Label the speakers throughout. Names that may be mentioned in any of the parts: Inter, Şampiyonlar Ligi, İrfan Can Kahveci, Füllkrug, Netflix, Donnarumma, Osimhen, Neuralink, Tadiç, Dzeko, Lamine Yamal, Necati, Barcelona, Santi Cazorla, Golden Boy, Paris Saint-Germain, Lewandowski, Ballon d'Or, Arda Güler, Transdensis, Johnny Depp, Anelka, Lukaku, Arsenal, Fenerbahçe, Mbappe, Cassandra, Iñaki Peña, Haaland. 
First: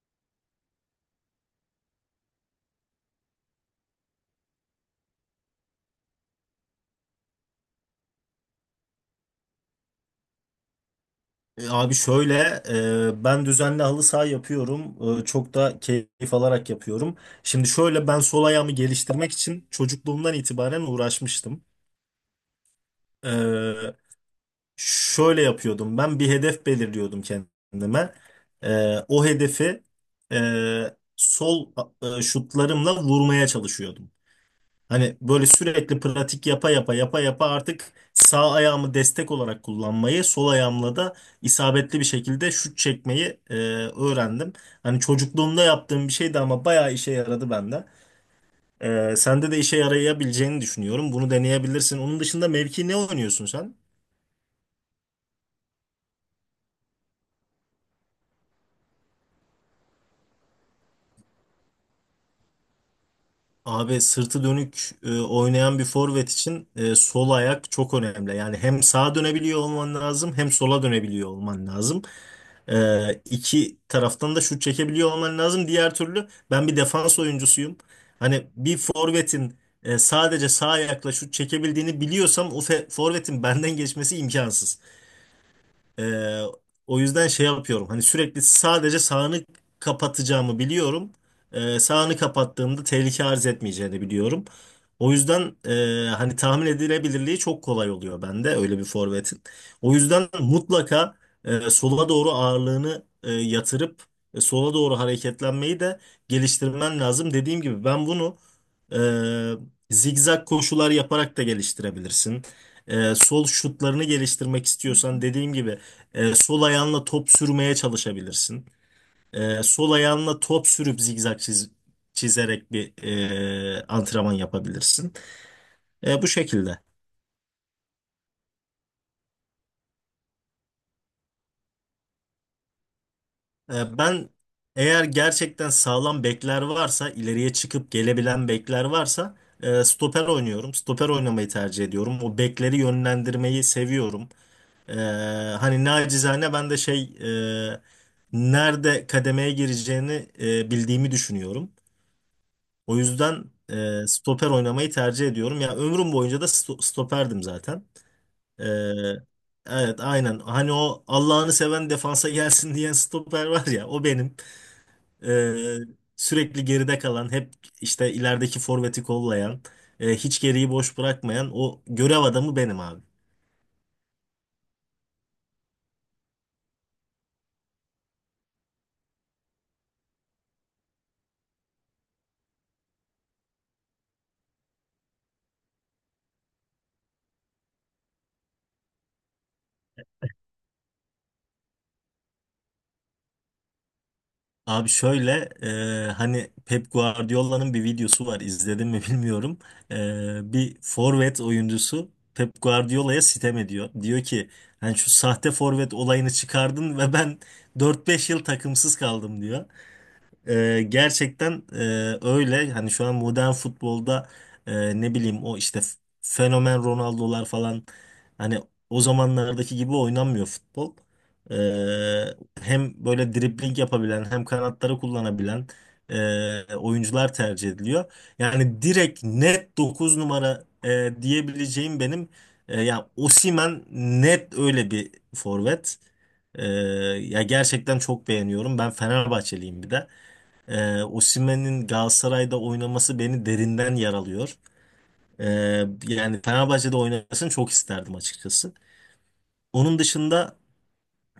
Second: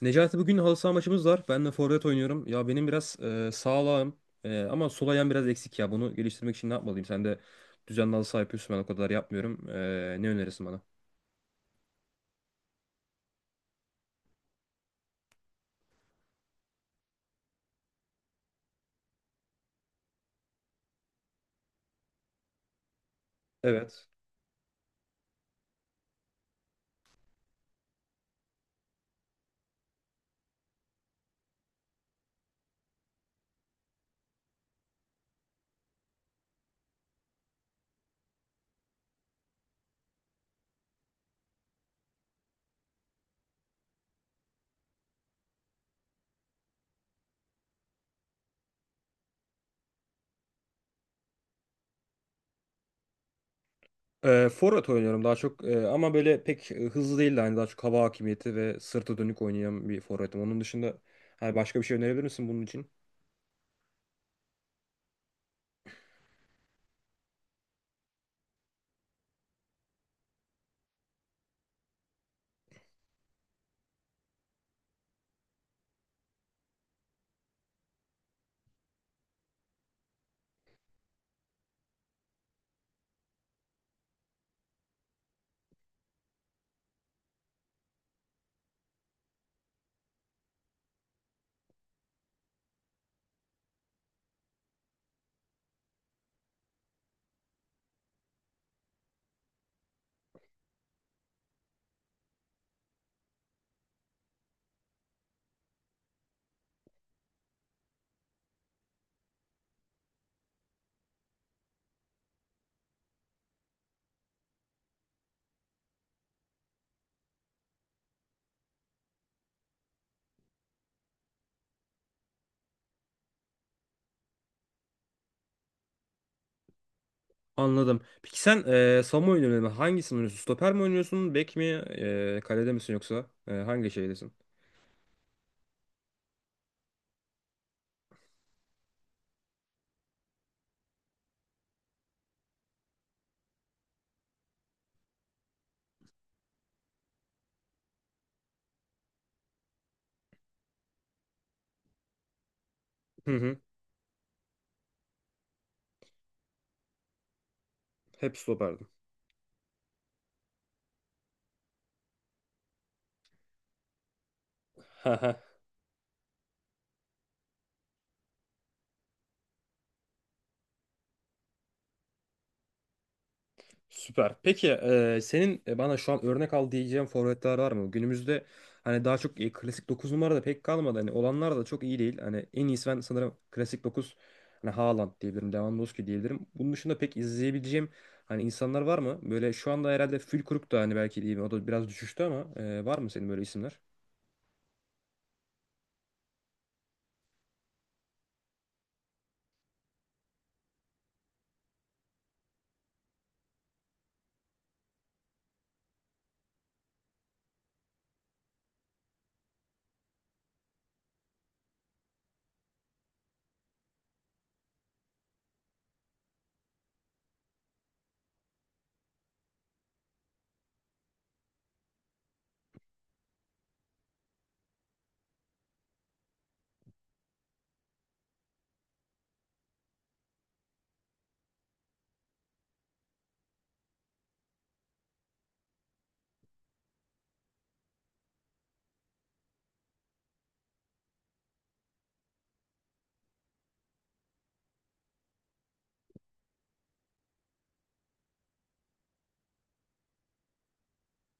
Speaker 1: Necati, bugün halı saha maçımız var. Ben de forvet oynuyorum. Ya benim biraz sağlağım ama sol ayağım biraz eksik ya. Bunu geliştirmek için ne yapmalıyım? Sen de düzenli halı saha yapıyorsun. Ben o kadar yapmıyorum. Ne önerirsin bana?
Speaker 2: Abi şöyle, ben düzenli halı saha yapıyorum. Çok da keyif alarak yapıyorum. Şimdi şöyle ben sol ayağımı geliştirmek için çocukluğumdan itibaren uğraşmıştım. E,
Speaker 1: Evet.
Speaker 2: Şöyle yapıyordum. Ben bir hedef belirliyordum kendime. O hedefi sol şutlarımla vurmaya çalışıyordum. Hani böyle sürekli pratik yapa yapa yapa yapa artık sağ ayağımı destek olarak kullanmayı, sol ayağımla da isabetli bir şekilde şut çekmeyi öğrendim. Hani çocukluğumda yaptığım bir şeydi ama bayağı işe yaradı bende. Sende de işe yarayabileceğini düşünüyorum. Bunu deneyebilirsin. Onun dışında mevki ne oynuyorsun sen?
Speaker 1: Forvet oynuyorum daha çok, ama böyle pek hızlı değil de hani daha çok hava hakimiyeti ve sırtı dönük oynayan bir forvetim. Onun dışında hani başka bir şey önerebilir misin bunun için?
Speaker 2: Abi sırtı dönük oynayan bir forvet için sol ayak çok önemli. Yani hem sağa dönebiliyor olman lazım hem sola dönebiliyor olman lazım. İki taraftan da şut çekebiliyor olman lazım. Diğer türlü ben bir defans oyuncusuyum. Hani bir forvetin sadece sağ ayakla şut çekebildiğini biliyorsam o forvetin benden geçmesi imkansız. Ee, O yüzden şey yapıyorum. Hani sürekli sadece sağını kapatacağımı biliyorum. Sağını kapattığımda tehlike arz etmeyeceğini biliyorum. O yüzden hani tahmin edilebilirliği çok kolay oluyor bende öyle bir forvetin. O yüzden mutlaka sola doğru ağırlığını yatırıp sola doğru hareketlenmeyi de geliştirmen lazım. Dediğim gibi ben bunu zigzag koşular yaparak da geliştirebilirsin. Sol şutlarını geliştirmek istiyorsan dediğim gibi sol ayağınla top sürmeye çalışabilirsin. Sol ayağınla top sürüp zigzag çizerek bir antrenman yapabilirsin. Bu şekilde.
Speaker 1: Anladım. Peki sen savunma oynuyorsun. Hangisini oynuyorsun? Stoper mi oynuyorsun? Bek mi? Kalede misin yoksa? Hangi
Speaker 2: Ben
Speaker 1: şeydesin?
Speaker 2: eğer gerçekten sağlam bekler varsa, ileriye çıkıp gelebilen bekler varsa stoper oynuyorum. Stoper oynamayı tercih ediyorum. O bekleri yönlendirmeyi seviyorum. E, Hani nacizane ben de şey e, nerede kademeye gireceğini bildiğimi düşünüyorum. O
Speaker 1: Hı
Speaker 2: yüzden
Speaker 1: hı.
Speaker 2: stoper oynamayı tercih ediyorum. Ya ömrüm boyunca da stoperdim zaten.
Speaker 1: Hep
Speaker 2: E,
Speaker 1: stoperdim.
Speaker 2: evet, aynen. Hani o Allah'ını seven defansa gelsin diyen stoper var ya o benim. E, Sürekli geride kalan, hep işte ilerideki forveti kollayan, hiç geriyi boş bırakmayan o görev adamı benim abi.
Speaker 1: Süper. Peki senin bana şu an örnek al diyeceğin forvetler var mı? Günümüzde hani daha çok klasik 9 numara da pek kalmadı. Hani olanlar da çok iyi değil. Hani en iyisi ben sanırım klasik 9, hani Haaland diyebilirim, Lewandowski diyebilirim. Bunun dışında pek izleyebileceğim hani insanlar var mı? Böyle şu anda herhalde Füllkrug da hani belki diyeyim, o da biraz düşüştü ama var mı senin böyle isimler?
Speaker 2: Abi şöyle hani Pep Guardiola'nın bir videosu var izledim mi bilmiyorum. Bir forvet oyuncusu Pep Guardiola'ya sitem ediyor. Diyor ki hani şu sahte forvet olayını çıkardın ve ben dört beş yıl takımsız kaldım diyor. Gerçekten öyle. Hani şu an modern futbolda ne bileyim o işte fenomen Ronaldo'lar falan hani o zamanlardaki gibi oynanmıyor futbol. Ee, Hem böyle dribling yapabilen hem kanatları kullanabilen oyuncular tercih ediliyor. Yani direkt net 9 numara diyebileceğim benim ya Osimhen net öyle bir forvet. Ya gerçekten çok beğeniyorum. Ben Fenerbahçeliyim bir de. Osimhen'in Galatasaray'da oynaması beni derinden yaralıyor. Yani Fenerbahçe'de oynamasını çok isterdim açıkçası. Onun dışında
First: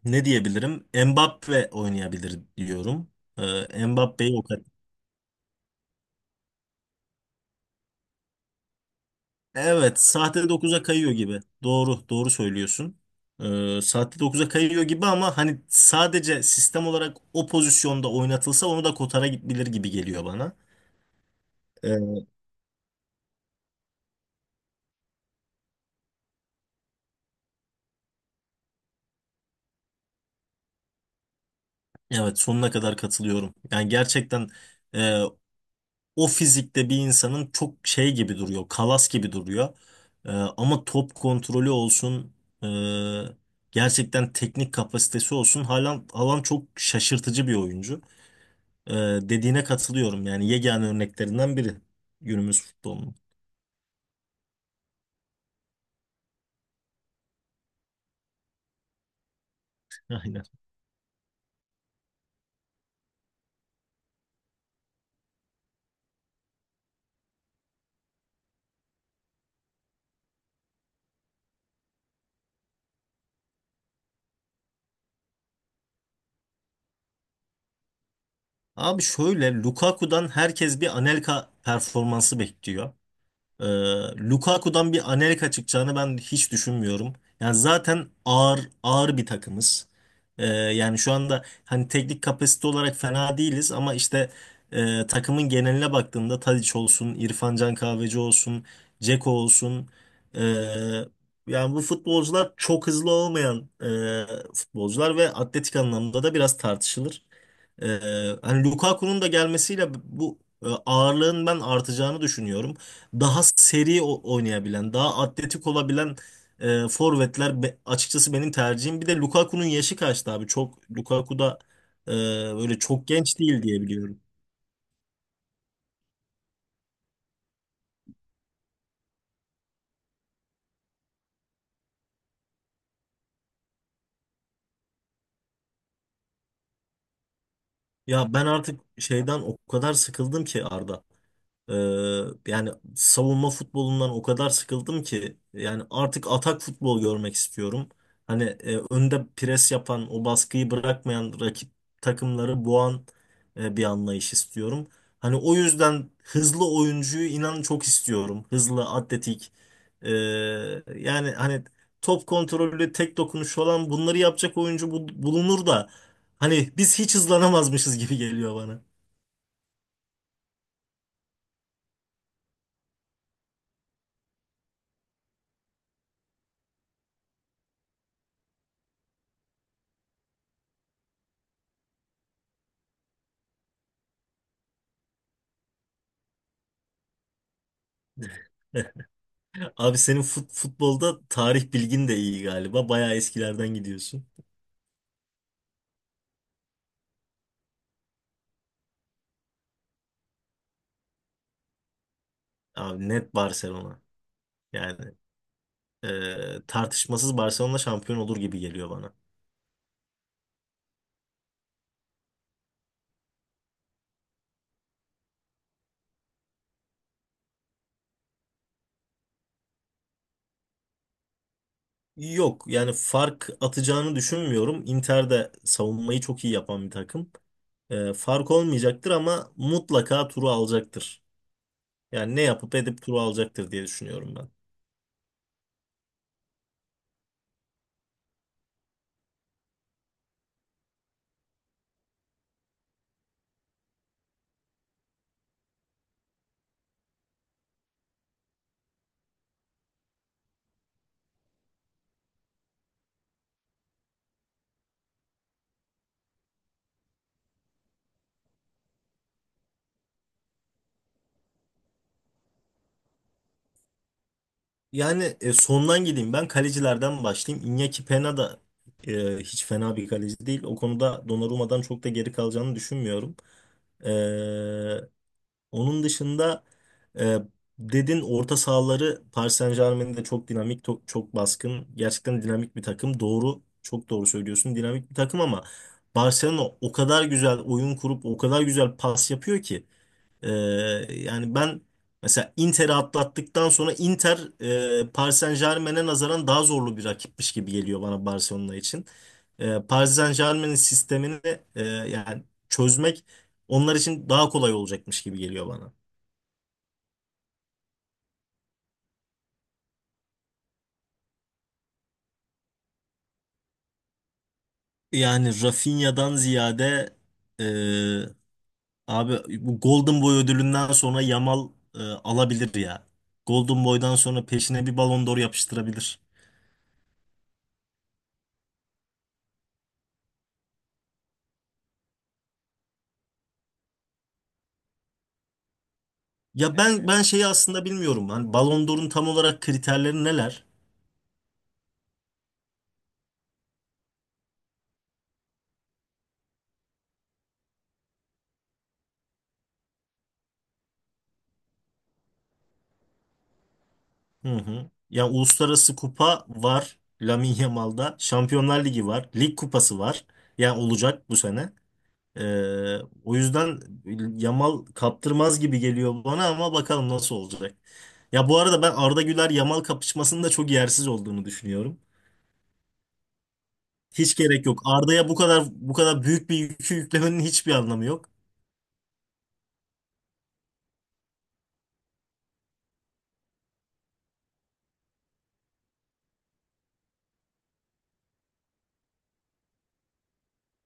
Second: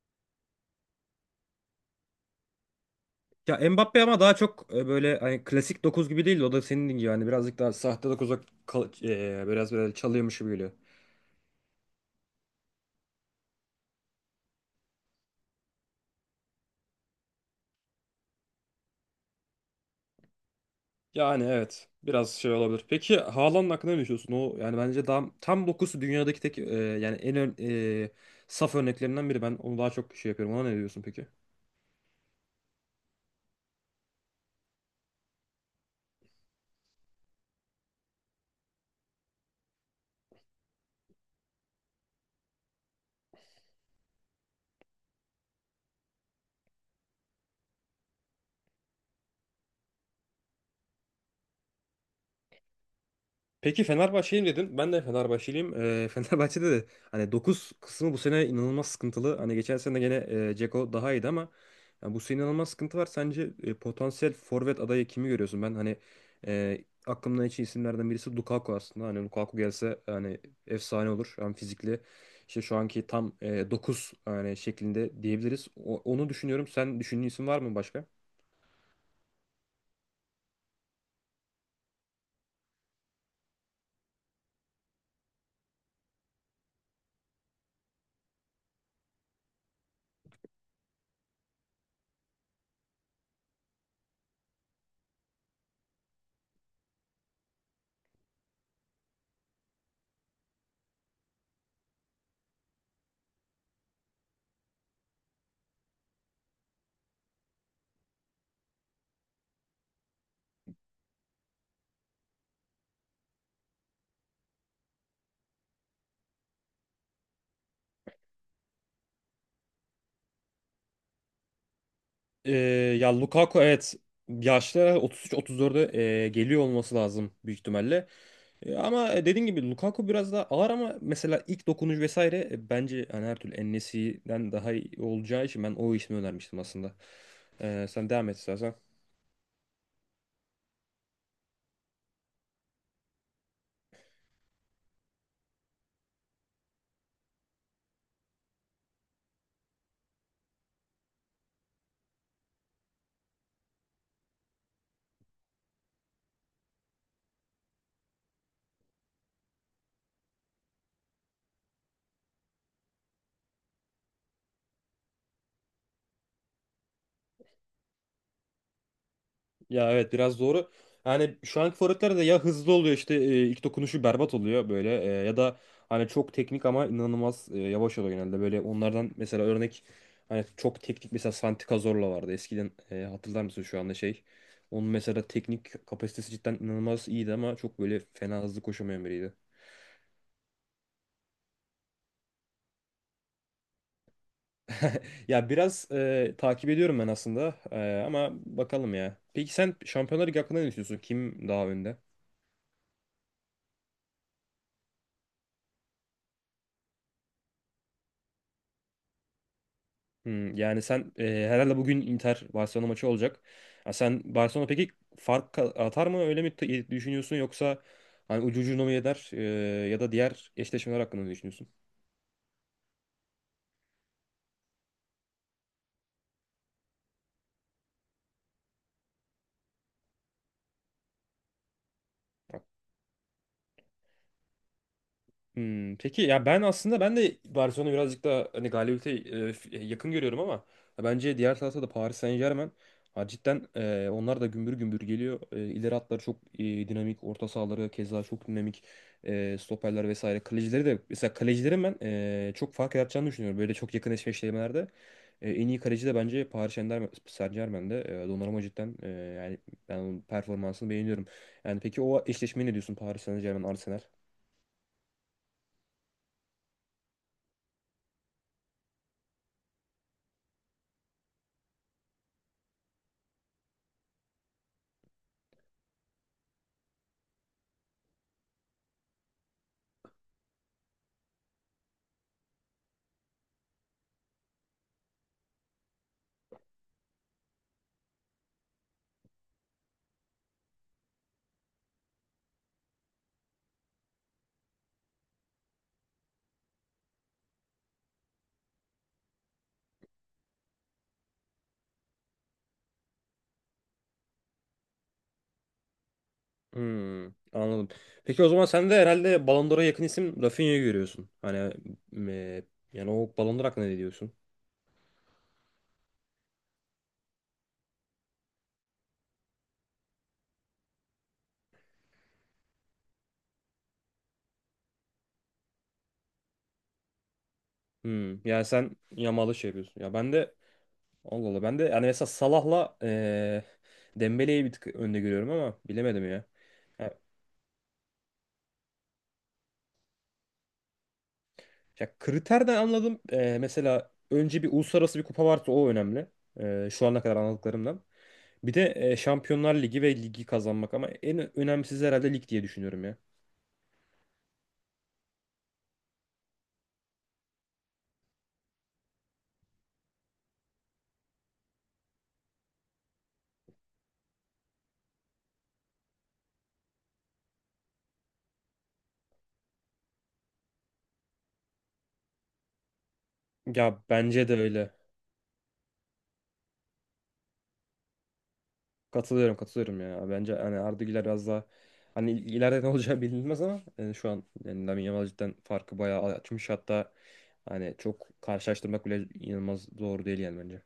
Speaker 2: ne diyebilirim? Mbappe oynayabilir diyorum.
Speaker 1: Ya Mbappe ama daha
Speaker 2: Mbappe'yi o kadar.
Speaker 1: çok böyle hani klasik 9 gibi değil de o da senin gibi hani birazcık daha sahte 9'a biraz böyle
Speaker 2: Evet,
Speaker 1: çalıyormuş
Speaker 2: sahte
Speaker 1: gibi geliyor.
Speaker 2: dokuz'a kayıyor gibi. Doğru, doğru söylüyorsun. Sahte 9'a kayıyor gibi ama hani sadece sistem olarak o pozisyonda oynatılsa onu da kotara gidebilir gibi geliyor bana.
Speaker 1: Yani evet.
Speaker 2: Ee,
Speaker 1: Biraz şey olabilir. Peki Haaland'ın hakkında ne düşünüyorsun? O yani bence daha tam dokusu dünyadaki tek yani en ön, e, saf örneklerinden biri. Ben onu daha çok şey yapıyorum. Ona ne diyorsun peki?
Speaker 2: evet, sonuna kadar katılıyorum. Yani gerçekten o fizikte bir insanın çok şey gibi duruyor, kalas gibi duruyor. Ama top kontrolü olsun, e, gerçekten teknik kapasitesi olsun. Haaland, Haaland çok şaşırtıcı bir oyuncu. Ee, Dediğine katılıyorum yani yegane örneklerinden biri günümüz futbolunun.
Speaker 1: Peki Fenerbahçeliyim dedin. Ben de Fenerbahçeliyim. Fenerbahçe'de de hani 9 kısmı bu sene inanılmaz sıkıntılı. Hani geçen sene gene
Speaker 2: Aynen.
Speaker 1: Dzeko daha iyiydi ama yani bu sene inanılmaz sıkıntı var. Sence potansiyel forvet adayı kimi görüyorsun? Ben hani e, aklımdan geçen isimlerden birisi Lukaku aslında. Hani Lukaku gelse hani efsane olur. Hem fizikli işte şu anki tam 9 hani şeklinde diyebiliriz. Onu düşünüyorum. Sen düşündüğün isim var mı başka?
Speaker 2: Abi şöyle Lukaku'dan herkes bir Anelka performansı bekliyor. Ee, Lukaku'dan bir Anelka çıkacağını ben hiç düşünmüyorum. Yani zaten ağır ağır bir takımız. Yani şu anda hani teknik kapasite olarak fena değiliz ama işte takımın geneline baktığımda Tadiç olsun, İrfan Can Kahveci olsun, Dzeko olsun. e, Yani bu futbolcular çok hızlı olmayan futbolcular ve atletik anlamda da biraz tartışılır. Hani Lukaku'nun da gelmesiyle bu ağırlığın ben artacağını düşünüyorum. Daha seri oynayabilen, daha atletik olabilen forvetler açıkçası benim tercihim. Bir de Lukaku'nun yaşı kaçtı abi? Çok Lukaku da e,
Speaker 1: Ee,
Speaker 2: böyle çok
Speaker 1: Ya
Speaker 2: genç
Speaker 1: Lukaku,
Speaker 2: değil diye
Speaker 1: evet,
Speaker 2: biliyorum.
Speaker 1: yaşları 33-34'e geliyor olması lazım büyük ihtimalle. Ama dediğin gibi Lukaku biraz daha ağır ama mesela ilk dokunuş vesaire, bence hani her türlü en daha iyi olacağı için ben o ismi önermiştim aslında. Sen devam
Speaker 2: Ya
Speaker 1: et
Speaker 2: ben
Speaker 1: istersen.
Speaker 2: artık şeyden o kadar sıkıldım ki Arda. Ee, Yani savunma futbolundan o kadar sıkıldım ki yani artık atak futbol görmek istiyorum. Hani önde pres yapan, o baskıyı bırakmayan rakip takımları boğan bir anlayış istiyorum. Hani o yüzden hızlı oyuncuyu inan çok istiyorum. Hızlı, atletik. Ee, Yani hani top kontrolü, tek dokunuş olan bunları yapacak oyuncu bulunur da hani biz hiç hızlanamazmışız gibi geliyor bana.
Speaker 1: Ya evet, biraz doğru. Yani şu anki forvetler de ya hızlı oluyor işte, ilk dokunuşu berbat oluyor böyle, ya da hani çok teknik ama inanılmaz yavaş oluyor genelde. Böyle onlardan mesela örnek hani çok teknik mesela Santi Cazorla vardı. Eskiden hatırlar mısın şu anda şey? Onun mesela teknik kapasitesi cidden inanılmaz iyiydi ama çok böyle fena hızlı koşamayan biriydi.
Speaker 2: Abi senin futbolda tarih bilgin de iyi galiba. Bayağı eskilerden gidiyorsun.
Speaker 1: Ya biraz takip ediyorum ben aslında, ama bakalım ya. Peki sen Şampiyonlar Ligi hakkında ne düşünüyorsun? Kim daha önde?
Speaker 2: Abi net Barcelona. Yani tartışmasız Barcelona şampiyon olur gibi geliyor bana.
Speaker 1: Hmm, yani sen herhalde bugün Inter Barcelona maçı olacak. Ya sen Barcelona peki fark atar mı öyle mi düşünüyorsun, yoksa hani ucu ucuna mı eder, ya da diğer eşleşmeler hakkında ne düşünüyorsun?
Speaker 2: Yok yani fark atacağını düşünmüyorum. Inter de savunmayı çok iyi yapan bir takım. Fark olmayacaktır ama mutlaka turu alacaktır. Yani ne yapıp edip turu alacaktır diye düşünüyorum ben.
Speaker 1: Hmm, peki ya ben aslında ben de Barcelona birazcık daha hani galibiyete yakın görüyorum ama ya bence diğer tarafta da Paris Saint-Germain, ha, cidden, onlar da gümbür gümbür geliyor. İleri hatları çok dinamik, orta sahaları keza çok dinamik. Stoperler vesaire. Kalecileri de, mesela kalecilerin ben çok fark yaratacağını düşünüyorum. Böyle çok yakın eşleşmelerde. En iyi kaleci de bence Paris Saint-Germain'de. Donnarumma cidden, yani ben onun performansını beğeniyorum. Yani peki o eşleşmeyi ne diyorsun Paris Saint-Germain Arsenal?
Speaker 2: Yani sondan gideyim. Ben kalecilerden başlayayım. Iñaki Peña da hiç fena bir kaleci değil. O konuda Donnarumma'dan çok da geri kalacağını düşünmüyorum. E, Onun dışında e, dedin orta sahaları Paris Saint-Germain'in de çok dinamik, çok baskın. Gerçekten dinamik bir takım. Doğru, çok doğru söylüyorsun. Dinamik bir takım ama Barcelona o kadar güzel oyun kurup o kadar güzel pas yapıyor ki. Ee, Yani ben mesela Inter'i atlattıktan sonra Inter Paris Saint-Germain'e nazaran daha zorlu bir rakipmiş gibi geliyor bana Barcelona için. Paris Saint-Germain'in sistemini yani çözmek onlar için daha kolay olacakmış gibi geliyor bana.
Speaker 1: Hmm, anladım. Peki o zaman sen de herhalde Ballon d'Or'a yakın isim Rafinha'yı görüyorsun. Hani e, yani o Ballon d'Or hakkında ne diyorsun?
Speaker 2: Yani Rafinha'dan ziyade e, abi bu Golden Boy ödülünden sonra Yamal alabilir ya. Golden Boy'dan sonra peşine bir Ballon d'Or yapıştırabilir.
Speaker 1: Hmm, yani sen Yamal'ı şey yapıyorsun. Ya ben de, Allah Allah, ben de yani mesela Salah'la Dembele'yi bir tık önde görüyorum ama bilemedim ya.
Speaker 2: Ya ben
Speaker 1: Ha,
Speaker 2: ben şeyi aslında bilmiyorum. Hani Ballon d'Or'un tam olarak kriterleri neler?
Speaker 1: ya kriterden anladım. Mesela önce bir uluslararası bir kupa varsa o önemli. Şu ana kadar anladıklarımdan. Bir de Şampiyonlar Ligi ve ligi kazanmak, ama en önemlisi herhalde lig diye düşünüyorum ya.
Speaker 2: Hı hı. Ya uluslararası kupa var Lamine Yamal'da. Şampiyonlar Ligi var. Lig kupası var. Ya olacak bu sene. Ee, O yüzden Yamal kaptırmaz gibi geliyor bana ama bakalım nasıl olacak. Ya bu arada ben Arda Güler Yamal kapışmasının da çok yersiz olduğunu düşünüyorum.
Speaker 1: Ya
Speaker 2: Hiç
Speaker 1: bence de
Speaker 2: gerek yok.
Speaker 1: öyle.
Speaker 2: Arda'ya bu kadar bu kadar büyük bir yükü yüklemenin hiçbir anlamı yok.
Speaker 1: Katılıyorum, katılıyorum ya. Bence hani Arda Güler biraz daha hani ileride ne olacağı bilinmez ama yani şu an yani Lamine Yamal cidden farkı bayağı açmış. Hatta hani çok karşılaştırmak bile inanılmaz doğru değil yani bence.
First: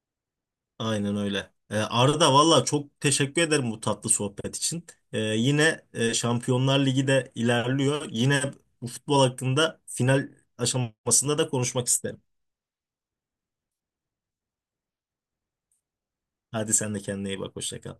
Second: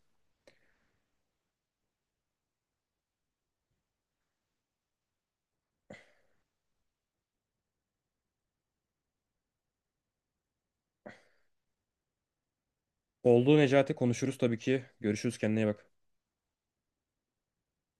Speaker 2: Aynen öyle. Arda, valla çok teşekkür ederim bu tatlı sohbet için. Yine Şampiyonlar Ligi de ilerliyor. Yine bu futbol hakkında final aşamasında da konuşmak isterim.
Speaker 1: Oldu Necati, konuşuruz tabii ki. Görüşürüz, kendine iyi bak.
Speaker 2: Hadi sen de kendine iyi bak. Hoşça kal.